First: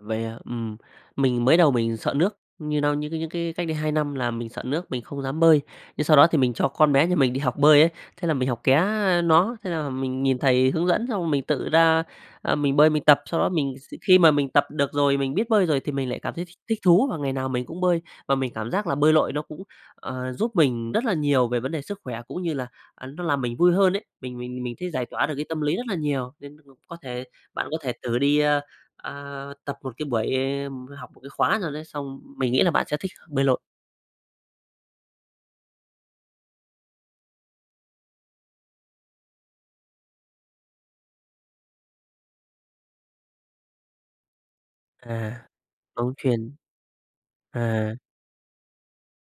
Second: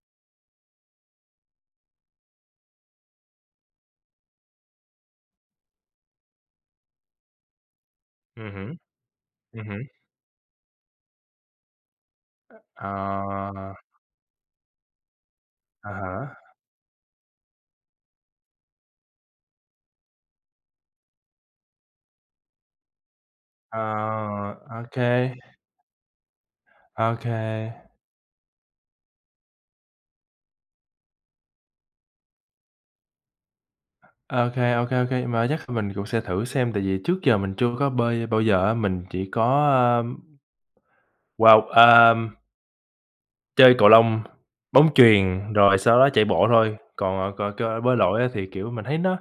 Vậy à? Ừm, mình mới đầu mình sợ nước, nhưng đâu nhưng cái những cái cách đây 2 năm là mình sợ nước mình không dám bơi, nhưng sau đó thì mình cho con bé nhà mình đi học bơi ấy, thế là mình Ừm học ké, hứm, a, nó, ừm thế hứm. là mình nhìn thầy hướng dẫn xong rồi mình tự ra, à, mình bơi mình tập. Sau đó Ờ. mình x khi mà mình tập được rồi, mình biết bơi rồi Á thì mình lại cảm thấy thích há. thích thú và ngày nào mình cũng bơi. Và mình cảm giác là bơi lội nó cũng, ờ, giúp mình rất là nhiều về vấn đề sức khỏe, cũng như là, à, nó làm mình vui Ờ, hơn ấy, mình mình mình thấy OK. giải tỏa được cái tâm lý rất là nhiều. Nên [unintelligible] có thể OK. bạn có thể thử đi, ơ, à, tập một cái buổi, ừm, học một cái khóa nào đấy, xong mình nghĩ là bạn sẽ thích bơi lội. OK, OK, OK, mai chắc kh mình cũng sẽ thử xem, tại vì trước giờ mình chưa có bơi bao giờ á, mình chỉ có, ưm, wow, à chơi cầu lông, bóng À, chuyền, rồi sau đó bóng chạy bộ chuyền. thôi. Còn, ờ, c cơ À. bơi lội á thì, kiểu, mình thấy nó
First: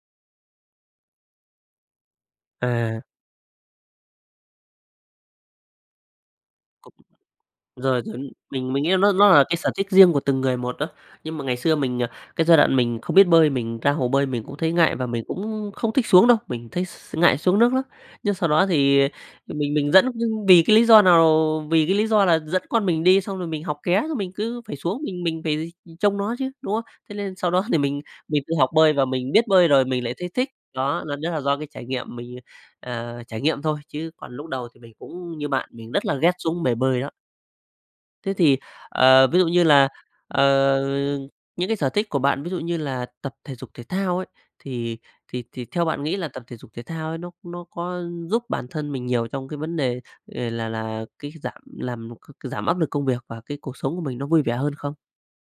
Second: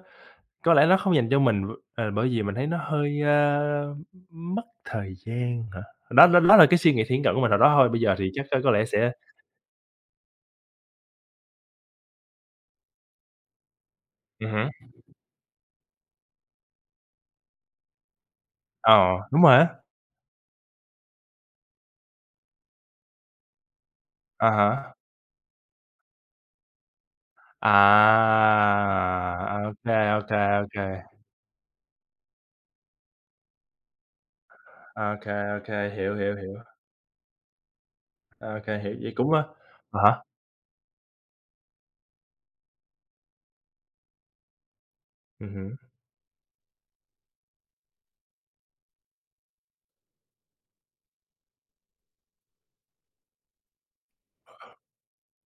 có lẽ nó không dành cho mình, m ờ, bởi vì mình thấy nó À. hơi, ơ, mất thời gian hả? Đó đó đó là cái suy Cục nghĩ thiển cận của mình hồi đó thôi, bây rồi, giờ chuẩn, thì chắc có có mình mình lẽ nghĩ sẽ nó nó là cái sở thích riêng của từng người một á. Nhưng mà ngày xưa mình, à cái giai đoạn mình không biết bơi, mình ra hồ bơi mình Ừm cũng hứm. thấy ngại và mình cũng không thích xuống đâu, mình thấy x ngại xuống nước lắm. Nhưng sau đó thì, Ờ, đúng ờ, rồi á. mình mình dẫn v vì cái lý do nào? Vì cái lý do là dẫn con mình đi, xong rồi mình học ké, xong mình À cứ phải há. xuống mình mình phải trông nó chứ, đúng không? Thế nên sau đó thì mình mình tự học bơi và mình biết À! bơi À, OK, rồi mình lại thấy OK, thích, OK. đó, nên đó là do cái trải nghiệm mình, ờ, trải nghiệm thôi, chứ còn lúc đầu thì mình OK, cũng như OK, bạn, mình rất là hiểu, ghét hiểu, hiểu. xuống bề bơi đó. Thế thì, OK, hiểu, vậy ờ, cũng ví á dụ như là, à há. ờ, những cái sở thích của bạn ví dụ như là tập thể dục thể thao ấy, thì thì Ừm thì hứm. theo bạn nghĩ là tập thể dục thể thao ấy, nó nó có giúp bản thân mình nhiều trong cái vấn đề ề là là cái giảm làm c giảm áp lực công việc và cái cuộc sống của mình nó vui vẻ hơn không?